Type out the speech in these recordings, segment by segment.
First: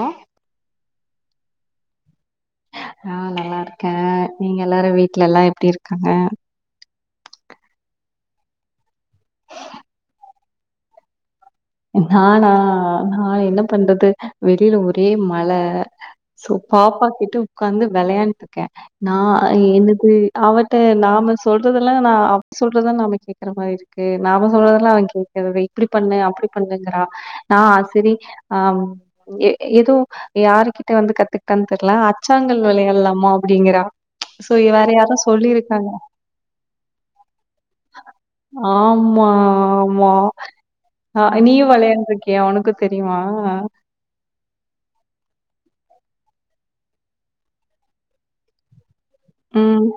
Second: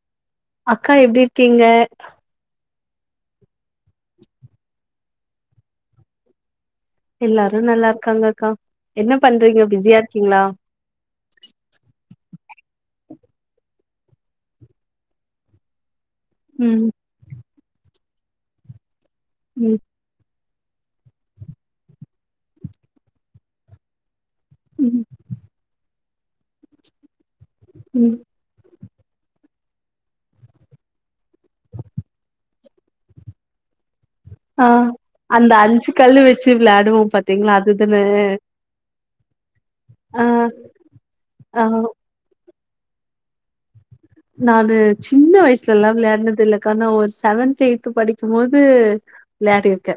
அஹ் அக்கா எப்டி இருக்கீங்க ஆ நல்லா இருக்கே நீங்க எல்லாரு வீட்ல எல்லா எப்டி இருக்காங்க எல்லாரு நல்லாருக்காங்க அக்கா என்ன பண்றீங்க பிஸியா இருக்கீங்ளா நானா நா என்ன பண்டது வெளில ஒரே மழ சொ ம் பாப்பா கிட்டும் உக்காந்து வெளையாண்ட்டுக்கே. நா ம் என்னுது அவட்ட நாம சொல்றதெல்லா ந அவ சொல்றதா நாம கேக்ற மாரி இருக்கு நாம சொல்றதல்லா ம் அவிங் [unintelligible] இப்டிப் பண்ணு அப்டிப் பண்ணுங்கறா ஆ செரி ம் ஆம் எ எதோ யாருகிட்ட வந்து கத்துக்கிட்டான் தெர்ல அச்சாங்கல் வெளையால்லாமா அப்டிங்கிறா சோ ஆ வேற யாரோ அந்த சொல்லிருக்காங்க அஞ்சு கல்லு வெச்சு விளாடுவோம் பாத்தீங்களா அதுதான ம்மா ஆமா ஆ ஆ நீயு வெளயாண்டுருக்கியா உனக்கு தெரியுமா அ நா அது சின்ன வயசுல எல்லா விளயாட்னது இல்லக்கா நா ஒரு சவன்த் எய்த் படிக்கும் போது விளையாடி ம். இருக்கே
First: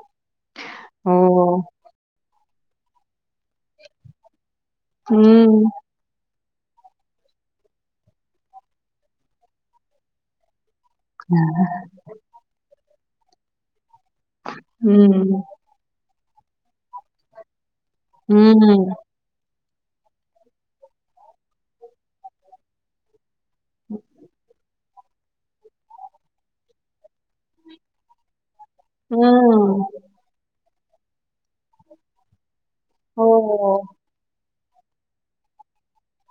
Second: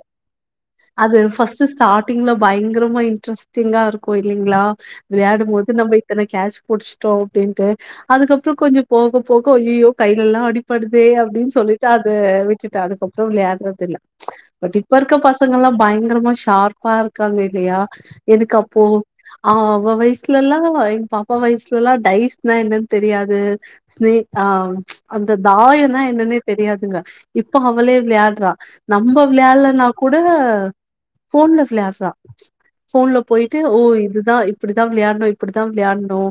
ஓ! அது ஃபஸ்ட்டு ஸ்டாட்டிங்லப் பயங்கரமா இன்ட்ரெஸ்டிங்கா இருக்கு இல்லிங்ளா விளையாடும் ம். போது நம்ம இத்தன கேச் புடிச்ட்டோ அப்டின்ட்டு அதுக்கப்றோ கொஞ்சோ போக போக அய்யயோ கைலெல்லா அடி ப்படுதே அப்டின் சொல்லிட்டு அத விட்டுட்டே அதுக்கப் சொ விளயாட்றதில்ல பட் இப்ப இருக்க ம். பசங்க எல்லா பயங்கரமா ஸ் ஷார்ப்பாருக்காங்க இல்லியா ம். எதுக்கு அப்போ அவவ் வயசில எல்லா எங் பாப்பா வயசில எல்லா டைஸ்னா என்னன் தெரியாது ஸ்வே அ அந்த தாயன்னா என்னன்னே தெரியாதுங்க இப்போ அவளே விளையாட்றா நம்ம ம். விளையால்லனா கூட ஃபோன்ல விளயாட்றா ஃபோன்ல ஓ! போய்ட்டு ஓ இதுதா இப் இப்பிடித்தா விளையாட்ணு இப்பிடித்தா விளையாட்ணு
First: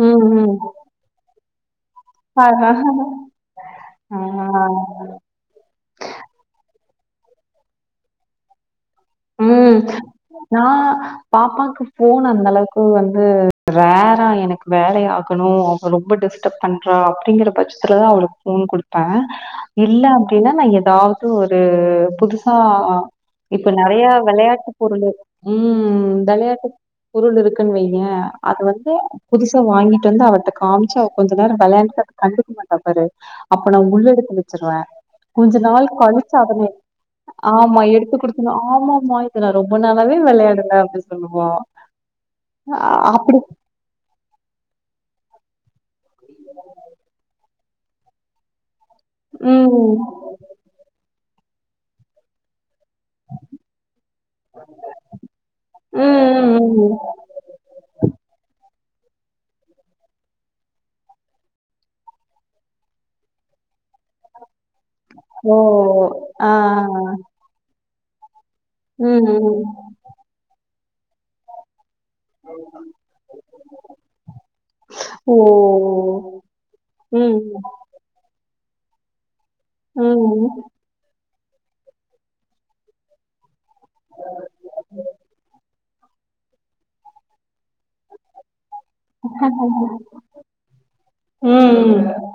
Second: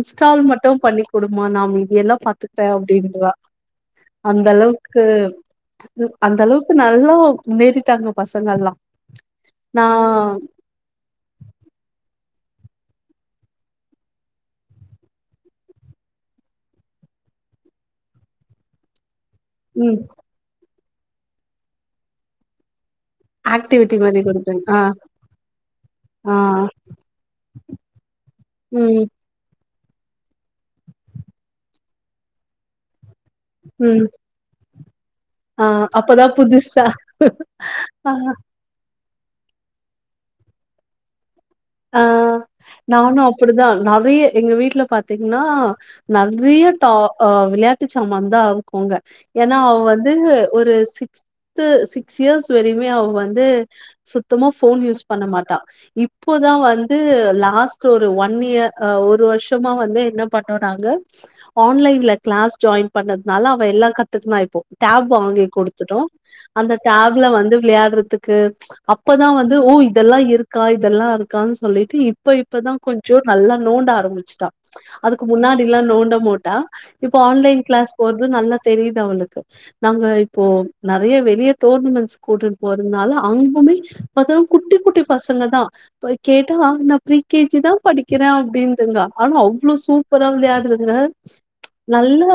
ம். ம். மட்டும் பண்ணி குடும் மா நாமி எல்லா பாத்துக்கிட்டே ஆஹா! அப்படின்றா ஆ. அந்த அளவுக்கு கு அந்த அளவுக்கு இப்ப நல்லா முன்னேறிட்டாங்க பசங்க எல்லா உம் நான் பாப்பாக்கு போன் அந்த அந்தளவுக்கு வந்து ரேரா எனக்கு வேலை ஆகணும் அவ ரொம்ப டிஸ்டர்பப் பண்ணுறா அப்படிங்கிற பட்சத்தில் தான் அவளுக்கு போன் கொடுப்பேன் ம் இல்ல அப்படின்னா நான் எது அதாவது ஒரு புதுசா ஆக்டிவே நெறையா விளையாட்டு பொருள் உம் ஆ விளையாட்டு பொருள் இருக்குன்னு வையே அது வந்து ம் புதுசு வாங்கிட்டு வந்து அவிட்ட காமிச்சு அவ கொஞ்ச நேரம் விளையாண்டுட்டு கண்டுக்க மாட்டா பாரு அப்ப நான் ம் உள்ள எடுத்து வச்சிருவேன் கொஞ்ச ஆ நாள் கழிச்ச அப்பதான் அதனே புதுசா ஆமா ஆ எடுத்துக்குடு ஆமா மா இது நான் ரொம்ப நாளாவே விளையாடுரே அப்படின் சொல்லு ஆஹ் நானும் அப்படிதான் நெறைய எங்க வீட்டுல பாத் தீங்ன்னா நெறைய டா விளையா சமாந்தவ் க்குங்க ஏன்னா அவ ம் வந்து ஒரு சிஸ் த்து சிக்ஸ் இயர்ஸ் வெரை மே அவ வந்து சுத்தமா போன் யூஸ் பண்ண மாட்டா ம் இப் தா ம் ம் வந்து லாஸ்ட் ஒரு ஒன் இயர் ஆ ஒரு வருஷமா வந்து என்ன பண்ணோ நாங்க ஆன்லைன்ல கிளாஸ் ஜாயின் பண்ணதுனால அவ எல்லா கத்துக்குனா இப்போ டேப் வாங்கி ஓ கொடுத்துட்டோம் ஆ அந்த டேப்ல வந்து விளையாடுற த்துக்கு ச்சு ம் அப்பதான் வந்து ம் ஓ இதெல்லா இருக்கா இதெல்லா இருக்கான்னு சொல்லிட்டு பி இப்ப இப்பதான் கொஞ்சோ நல்லா நோண்ட ஆரம்பிச்சுட்டா அதுக்கு ஓ முன்னாடி எல்லா நோண்ட மோட்டா இப்ப ம் ஆன்லைன் கிளாஸ் போறது நல்லா தெரியுது அவளுக்கு நாங்க இப்போ ம் நெறைய வெளியே டோர்னமென்ட்ஸ் கூட்டுட்டு போறதுனால அங்குமே இப்பதான் குட்டி குட்டி பசங்க தான் போய் கேட்டா ந பிரீ கே ஜி தான் படிக்கிறே அப்டின்துங்க ஆனா அவ்ளோ சூப்பரா விளையாடுதுங்க ம் ம் நல்ல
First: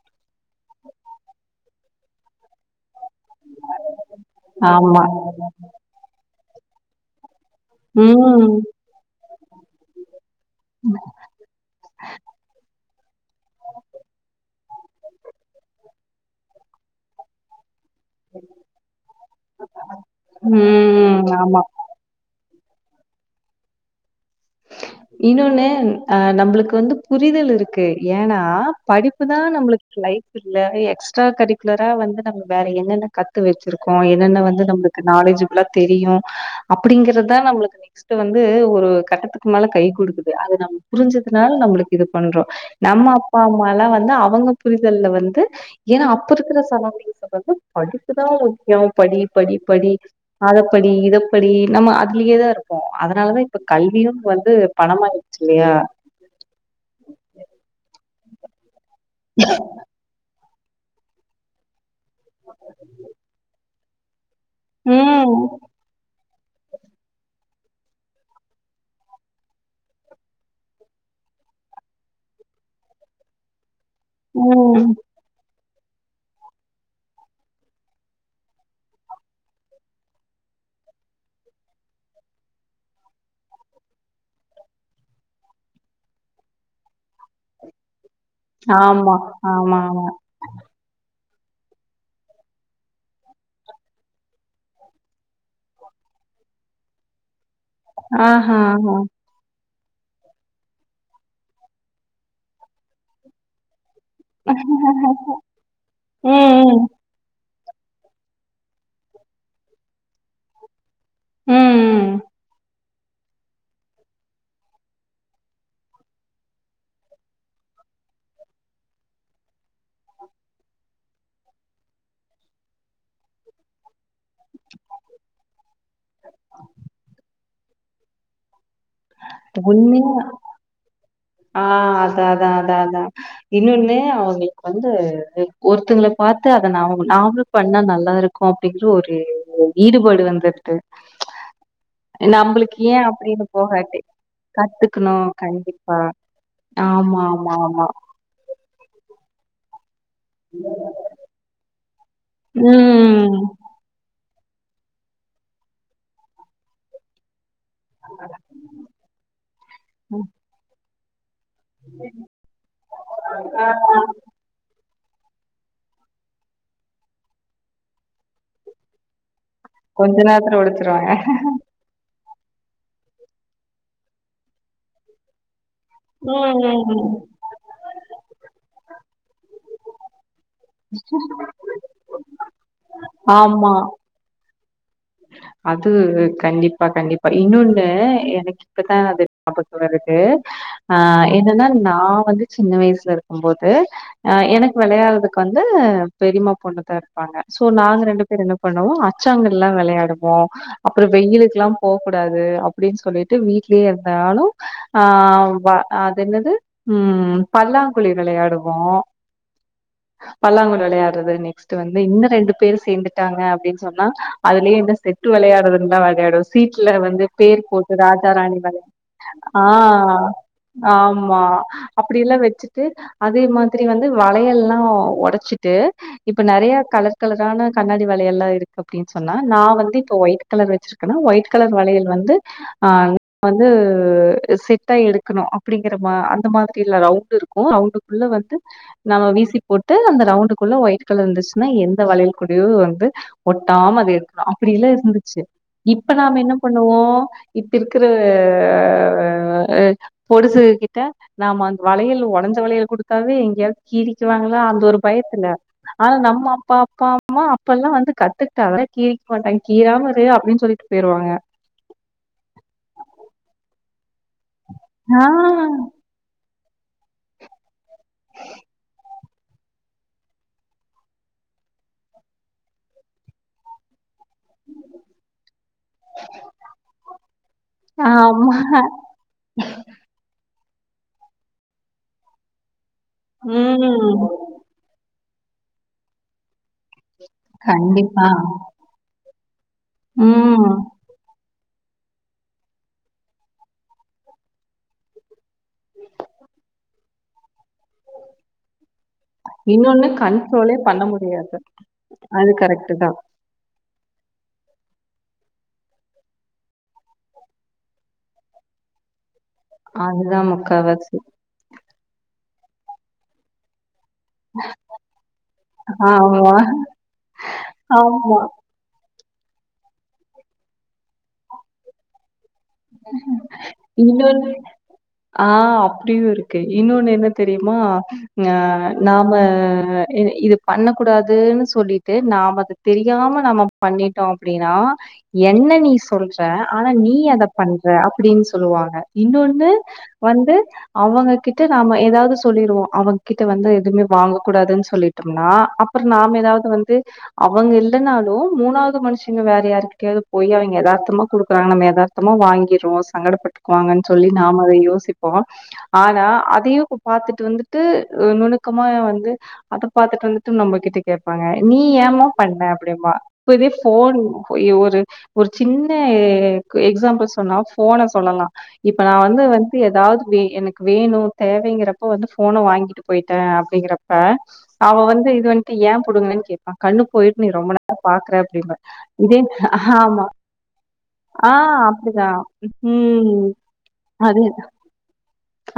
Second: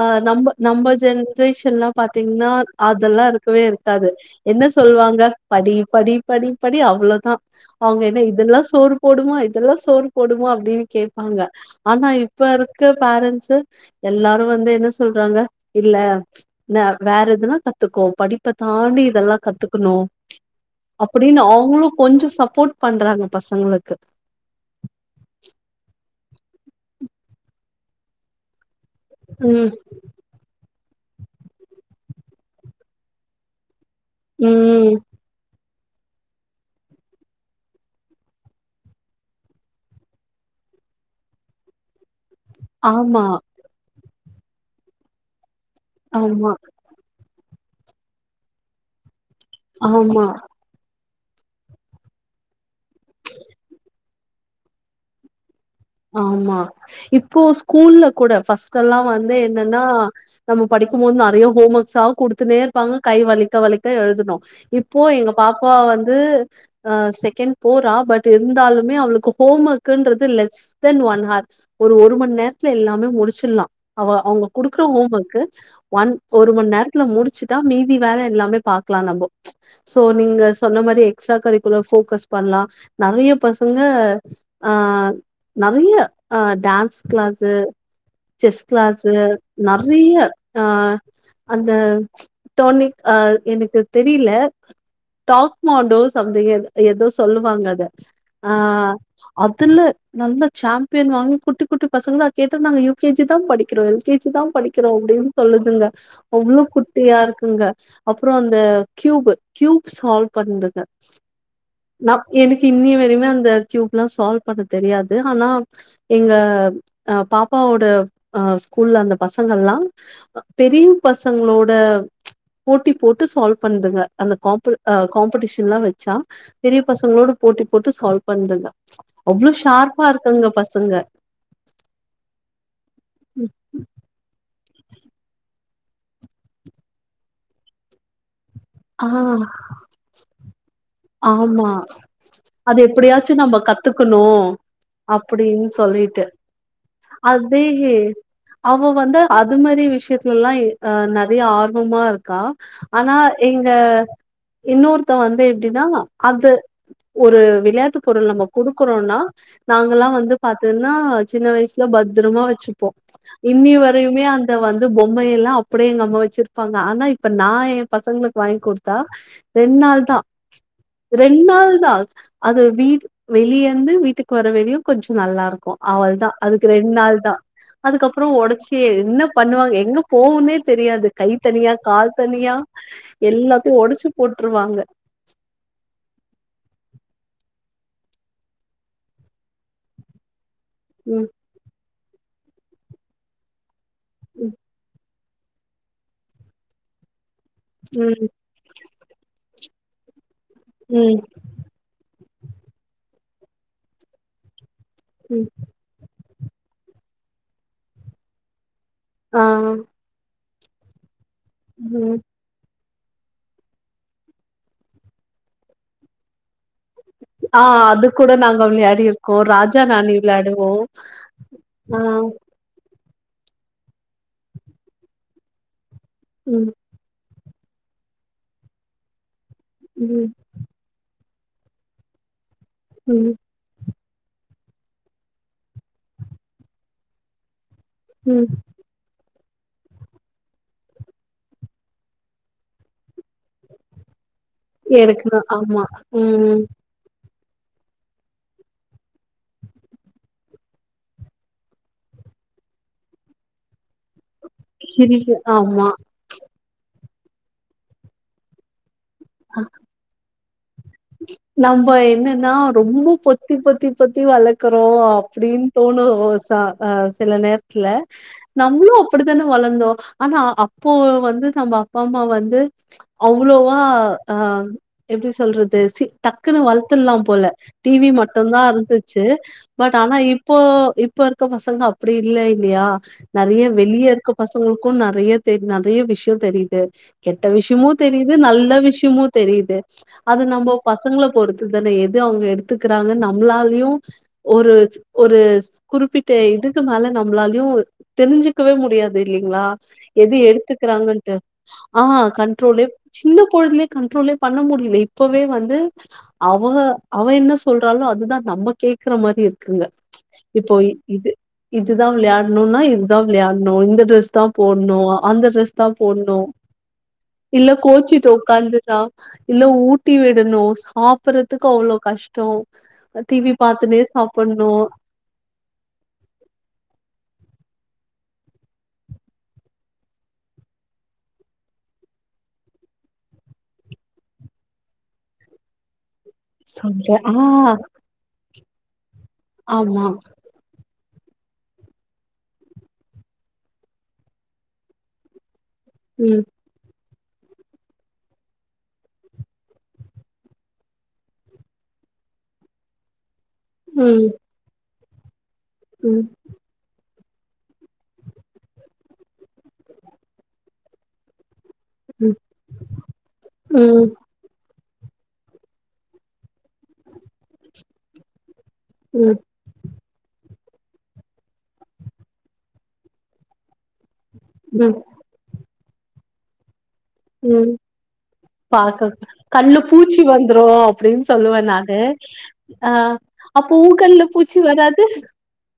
அ நம்ப நம்ப ஜென்ரேஷன்லா பாத்தீங்கன்னா அதெல்லா இருக்கவே இருக்காது என்ன ஆமா சொல்லுவாங்க படி படி படி படி அவ்வளோதா அவங்க என்ன இதெல்லா ம். சோறு போடுமாோ இதெல்லா சோறு போடுமா அப்டின்னு கேப்பாங்க ஆனா இப்ப இருக்க பேரண்ட்ஸ் எல்லாரு வந்து என்ன சொல்றாங்க இல்ல நா வேற எதுனா க த்துக்கோ படிப்ப தாண்டி இதெல்லா கத்துக்கணு ம். அப்டின்னு ஆமாமா. அவங்களு கொஞ்சோ சப்போர்ட் பண்றாங்க பசங்களுக்கு இன்னோன்னு ஆ, நம்மளுக்கு வந்து புரிதல் இருக்கு, ஏன்னா படிப்புதா ம் நம்பளுக்கு லைஃப் இல்ல எ க்ஸ்ட்ரா கரிக்குலரா வந்து நம்ம வேற என்னென்ன கத்து வெச்சிருக் கோ என்னென்ன வந்து ம். நம்மளுக்கு நாலேஜிபில்லா தெரியு அப்டிங்கறதா நம்மளுக்கு நெக்ஸ்ட்ட் வந்து ஒரு கட்டத்து க்குமேல கை குடுக்குது அது நமக்கு புரிஞ்சதுனால நம்மளுக்கு இது பண்றோ நம்ம ஆமா அப்பா அம்மாலா வந்து அவ அவங்க புரிதல்ல வந்து ஏன்னா அப்ப ஆமா இருக்கிற சரவுண்டிங்ல வந்து படிப்புதா முக்கியோ படி படி படி ஆமா. அத படி இதப் படி நம்ம அதுலேதா இரு ப்போ அதனாலதா இப்ப கல்வியு வந்து பணமா வெச்சுருவியா ஆமா இப்போ ஸ்கூல்ல கூட ஃபஸ் கல்லா வந்து என்னன்னா நம்ம படிக்கும்போது நறைய ஹோம் ஒர்கஸ்ஸ குடுத்துன்னே இருப்பாங்க கை வலிக்க வலிக் [unintelligible] எழுதணு இப்போ ம் எங்க பாப்பா வந்து அ செகண்ட் போறா பட் இருந்தாலுமே அவளுக்கு ஹோம் ஒர்க்குன்றது லெஸ் தென் ஒன் ஹார் ஒரு ஒரு மண் நேரத்துல எல்லாமே முடிச்சிடலா அவ அவுங்க குடுக்கற ம் ஹோம் ஒர்க்கு ஒன் ஒரு மண் நேரத்துல முடிச்சுட்டா மீதி வேல எல்லாமே பாக்கலா நம்போ சோ நீங்க சொன்ன மாரி எக்ஸ்ட்ரா கரிக்குலர் போக்கஸ் பண்ணலா நறைய பசங்க ஆ நறைய அ டேன்ஸ் கிளாஸு செஸ் கிளாஸு ஆமா ஆமா ஆமா நறைய அ அந்த டோனிக் அ எனக்கு தெரில டாக்மாண்டோஸ் [unintelligible] எதோ சொல்லு வாங்காத ஆஹா ஆ தில்லு நல்ல சாம்பியன் வாங்கி குட்டி குட்டி பசங்களா கேட்டு நாங்க யுகேஜி தான் படிக்கிறோம் கேஜி தான் படிக்கிறோம் ஆஹா அப்படின்னு சொல்லுதுங்க அவ்வளவு ம் குட்டியா இருக்குங்க அப்புறம் அந்த கியூப் கியூப் சால்வ் பண்ணதுங்க ம் ம் நாக் எனக்கு இன்னிய வரைக்கு எப்பயுமே அந்த கியூப் எலாம் சால்வ் பண்ணது தெரியாது ஆனா எங்க ஹ அ பாப்பாவோட அஹ ஸ்கூல்ல அந்த பசங்க எல்லாம் பெரிய பசங்களோட போட்டி போட்டு சால்வ் பண்ணதுங்க அந்த காம்பு அ காம்படிஷன் எலாம் வச் ஷா பெரிய பசங்களோடு போட்டி போட்டு சால்வ் பண்துங்க உண்மையா ஆஹ் அதான் அதா அதா அதான் ம். இன்னொன்னு அவங்க வந்து ஒருத்தங்களை பார்த்து அத நாம நாமளும் பண்ணா நல்லா இருக்கு அப்படிங்கற ஆ ஒரு ஈடுபாடு வந்துருட்டு ஆமா அது எப்படியாச்சும் நம்ம கத்துக்கணும் கத்துக்குணு கண்டிப்பா ஆமா ஆமா அதே ஆமா அவ வந்து அது மாரி விஷயத் லல்லா அ நறைய ஆர்வமா இருக்கா ஆனா ம் எங்க இன்னொருத்தவ வந்து ப்டிதா அது ஒரு விளையாட்டு பொருள் நம்ம குடுக்குறோன்னா நாங்கல்லா வந்து பாத்து நா சின்ன வயசுல பத்ரமா வெச்சிப்போ ஆ. இன்னிய வரையுமே அந்த வந் து பொம்மைைய எல்லா அப்டியே எங்க அம்மா வெச்சிருப்பாங்க ஆனா இப்ப நா ஏ பசங்ளுக் வாய்ங் குடுத்தா ரெண் நாள் கொஞ்ச தா நேரத்துல ஒடச்சிருவாங்க ரெண் நாள் தா அது வீட் வெளியேந்து வீட்டுக்கு வர வெரியு கொஞ்சொ நல்லா இருக்கு அவ்வள்தா ம் அதுக்கு ம் ரெண் ம் நாள் தா அதுக்கப்றொ ஒடச்சியே என்ன பண்ணுவாங்க எங்க போவுன்னே தெரியாது கை தனியா கால் தனியா ஆமா. எல்லாத்தையு ஒடச்சு போட்ருவாங்க அது கண்டிப்பா கண்டிப் ப இன்னொன்னு எனக்கு இப்பதா அது ஞாபகொ வருது ஆஹ் ம் என்னன்னால நா வந்து சின்ன வயசுல இருக்கும் போது ஆஹ் ம் எனக்கு வெளையாடுதுக் வந்து பெரியமா பொண்ணு தரு ப்பங்க சோ நாங்க ம் ரெண்டு பேர் என்ன பண்ணுவோ ச்சாங்கெல்லா வெளை கடுப் போ அப்புறோ ம் வெயிலுக்கு எல்லா போ கூடாது அப்டின்னு சொல்லிட் ட்டு வீட்லேயே இருந்தாலு ம் ஆஹ் வ அ தென்னது உம் பல்லாங்குழி வெளையாடுவோ ஆஹ் பல்லாங்குழி வெளையா அது நெக்ஸ்ட் வந்து இன்னு ரெண்டு பேர் சேர்ந் ட்டாங்க அப்டின்னு சொன்னா அதுலயே செட்டு வெளையாடுது தா வெளையாடு சீட் கீழ வந்து ஆ பேர் போட்டு அது ராஜ கூட ராணி நாங்க [unintelligible] விளையாடிருக்கோ ராஜா ராணி ஆஹ் விளையாடுவோ ஆமா ஆ அப்டியெல்லா வெச்சுட்டு அதே மாதிரி வந்து வளையெல்லா ஒடச்சிட்டு இப்ப ம் நறையா கலர் கலரான கண்ணாடி வளையல்லா இருக்கு அப்டின் சொன்னா நா வந்து இப்போ ம் ஒய்ட் கலர் வச்சிருக்கன்னா ஒய்ட் கலர் வளையல் வந்து ஆ ம் வந்து ஊ சிட்டா எடுக்கணு அப்டிங்கெற மா அந்த மாதிரி இல்ல ரவுண்டு இருக் கு ரௌண்டுக்குள்ள ம் வந்து நம்ம வீஸ் சிப் போட்டு அந்த ரௌண்டுக்குள்ள ஒய்ட் கலர் இந்துச்சுன்னா எந்த வளையல் குடியு வந்து ஒட்டாம அது எடுக்குணு அப்டீல இருக்குதா இருந்துச்சு ஆமா இப்ப நாம என்ன ம் பண்ணுவோ இப்ப இருக்குற பொடிசு கிட்ட நாம அந்த வளையல் ஒடஞ்ச வளையல் குடுத்தாவே எங்கேயாவ்து கீறி ச்சுவாங்களா அந்த ஒரு இருக்கு பயத்துல ஆமா ஆனா நம்ம அப்பா பா மா அப்பல்லா வந்து கத்துக்கிட்டாவ வர கீ நம்போ என்னன்னா ரொம்பொ பொத்திப் பொத்தி பொத்தி வளக்குறோ ஆ அப்டின் தோணு [unintelligible] சா ஆ சில நேர்த்லே நம்ளூ அப்பிடித்தேனே வளந்தோ ஆனா அப்போ வந்து சம்மே அப்பாமா வந்து ச்சக் அவ்ளோவா ஆம் எப்டி சொல்றது சி டக்குனு வள்த்துல்லா போலே டி வி ஆமா மட்டுந்தா இருந்துச்சு பட் ஆனா இப் இப்போ இப்ப இருக்க பசங்க அப்டி இல்ல இல்லையா நெறைய வெளிய ம் இருக்க பசங்களுக்கும் நெறைய தெரி நெறையா விஷயோ தெரியுது. கெட்ட விஷயமு கண்டிப்பா தெரியுது நல்ல விஷய [unintelligible] தெரியுது அது ம் நம்போ பசங்கள பொறுத்து தான எது அவுங்க எடுத்துக்குறாங்க நம்மளாலையு ஒரு ஒரு குறிப்பிட்ட இதுக்கு மேல நம்மளாலையு தெரிஞ்சுக்கவே முடியாது. இது இல்லிங்களா இன்னொன்னு எது கண்ட்ரோலே பண்ண எடுத்துக்கிறாங்கன்டு முடியாது ஆ அது கண்ட்ரோலே கரெக்ட் தா சின்ன கொழந்த கண்ட்ரோலே பண்ண முடியல இப்பவே வந்து அவ அவ என்ன சொல்றாலோ அதுதா நம்ம கேக்குற மாதிரி இருக்கு. இருக்குங்க அதுதா இப்போ இது முக்காவாசி இது இதுதா விளாயாடணுன்னா இதா விளாடணும் இந்த ஃட்ரஸ் தா போடனு அந்த ஃட்ரஸ்தா போடனு ஆமா இல்ல கோச்சுட்டு ஆமா உக்காந்து இல்ல ஊட்டி விடணு சாப்புறதுக்கு அவ்ளோ கஷ்டோ இன்னொன்னு ஆ அப்டியு இருக்கு இன்னொன்னு என்ன தெரியுமா ஆ நாம இது பண்ண கூடாதுன்னு சொல்லிட்டு நாம தெரியாம நாம பண்ணிட்டோ அப்டின்னா என்ன நீ சொ சொல்ற ஆனா சொல்ற நீ ஆ அதப் பண்ற அப்டின்னு சொல் சொல்லுவாங்க இன்னொன்னு ஆமா. வந்து அவங்க கிட்ட நாம ஏதாவது சொல்லிருவோ அவுங்ககிட்ட வந்து எதுவுமே வாங்க கூடாதுன்னு சொல்லிட்டோம்னா அப்பறோ நாம ம், எதாவது வந்து அவங்க இல்லனாலு மூணாவது மனுஷங்க வேற யாருகிட்டயாது போய்யா இங்க எதார்த்தமா குடுக்குறாங்க நம்ம எதார்த் மொத்தமா வாங்கிரே சங்கடப்பட்டுட் வாங்கன்னு சொல்லி ம், நாம அதை யோசி போ ஆனா ம், அதையு பாத்துட்டு வந்துட்டு நுணுக்கமா வந்து அத பாத்துட்டு வந்துட்டு நம்மகிட்ட கேப்பாங்க. நீ ஏமா ம், பண்ண அப்டிம்பா இப்ப இதே ம், போன் ஒரு ஒரு சின்ன எ எக்ஸாம்புள் சொன்னா போன சொல்லலா இப்ப நா ம், வந்து வந்து எதாவது எனக்கு வேணு தேவைங்கிறப்போ வந்து போன வாங்கிட்டு போயிட்ட அப்டிங்கறப்ப ப்ப அவ ம், வந்து இது வந் ஏ புடுங்குன கேப்பா கண்ணு போயிச்சு நீ ம். ரொம்ப நேரோ பாக்குற அப்டிங்க பாக்க இதே கண்ல பூச்சி ஆமா வந்துரு அப்டின்னு ஆ சொல்லுவே நானு அப்டிதா க் ஆ ம் அப்போ ஊ கண்ல அது பூச்சி வராது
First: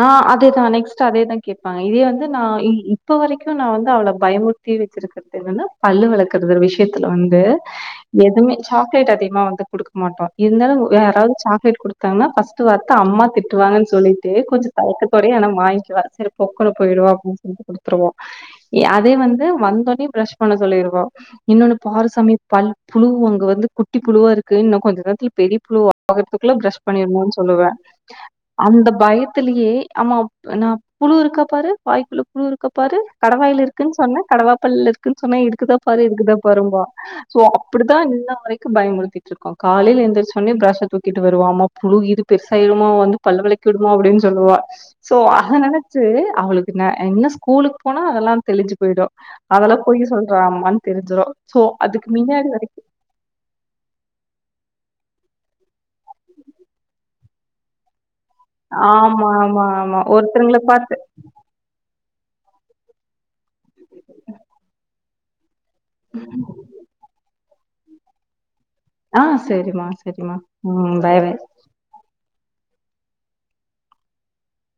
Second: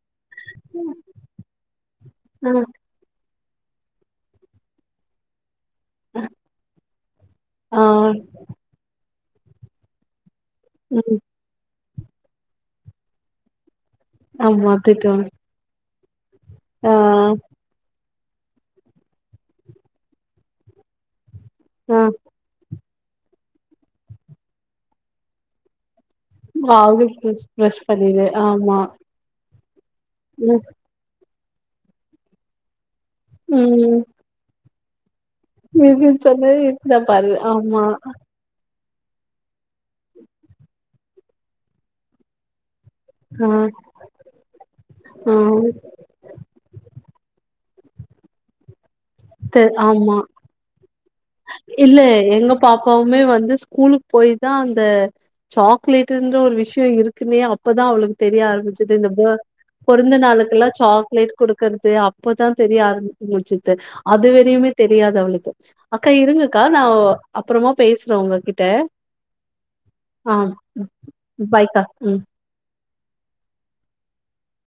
ஆ அதேதா நெக்ஸ்ட் அதேதா கேப்பாங்கே இதேயே வந்து நா ஆ இல் இப்போ வரைக்கு நா வந்து அவள பயிமுர்தீ [inaudible] பல்லு விலக்குற விஷயத்துல வந்து ஆ எதுவுமே சாக்லேட் அதிக சும்மா வந்து குடுக்க மாட்டோம் இர்ந்தாலு வு ம் வேராவ்து சாக்லேட் கொடு தமே ஃபர்ஸ்ட்டு வார்த்தே அம்மா திட்டுவாங்கேன் சொல்லிட்டே கொஞ்ச ஆமா திட்டுவாங்க தயக்கத்தோட ஆனா வாங்கிக்குவ சரி பொக்குனு ஆ போயிடுவா அப்டின் சொல்லிட்டு கொழ்த்துருவா அதே வந்து வந்தோனே பிரஸ் பண்ண சொல்லிருவா இன்னொன்னு ஆ பாரு சமீ பல் புழு அங்க வந்து குட்டி புழுவா இருக்கு இன்னும் கொஞ்ச நேரத்துல [unintelligible] பகத்துக்குள்ள பரஷ் ஆகு பண்ணிடுவேன்னு ப்ரஷ் சொல்லுவேன் ப்ரஷ் பண்ணிரு ஆமா அந்த பயத்திலயே அம்மா ம் நான் புழு இருக்க பாரு வாய்க்குள்ளே புழு இருக்கா பாரு கடவாயில்லிர்க்கின் ம் சொன்னே கடவாப்பல்லேலிரு குன் சொன்னா இருக்குதா பாரு இருக்குன்னு இருக்குதா சொன்னா பாரும்பா இருக்குதா பாரு சோ ஆமா அப்புடித்தா இந்நாவரை பயமுத்திட்டு இருக்கும் காலையில எந்திரச்சு உடனே பிரஷ தூக்கிட்டு வருவா புழு இருக்கு சய் அம்மா வந்து பல்லு ஆ விளக்கி விடுமா அப்படின்னு சொல்லுவா சோ ஆ அத நினைச்சு அவளுக்கு என்ன ஸ்கூலுக் போனா அதெல்லாம் தெளிஞ்சி போயிடும் அதெல்லா பொய் சொல்றா அம்மான்னு தெரிஞ்சி இல்லே எங்கே பாப்பாவுமே வந்து ஸ்கூலுக் போயி தான் அந்த சாக்லேட் என்ற ஒரு விஷயம் இருக்குனே அப்பதான் அவளுக் தெரியே ஆரம்மிச்சுது இந்த ஆமா [unintelligible] ஆமா ஆமா பொறந்தே ஒருத்தங்கள நாளுக்கெல்லா பாத்து சாக்லேட் கொடுக்கற்தே அப்பதான் தெரிய ஆரம்ப முச்சுது அதுவரையுமே தெரியாது அவளுக்கு அக்கா இருங்கக்கா நாவொ அப்பறமாப் பேசுற உங்க கிட் ஆ செரிமா செரிமா ம் பாய் பாய் பாய்க்கா ம்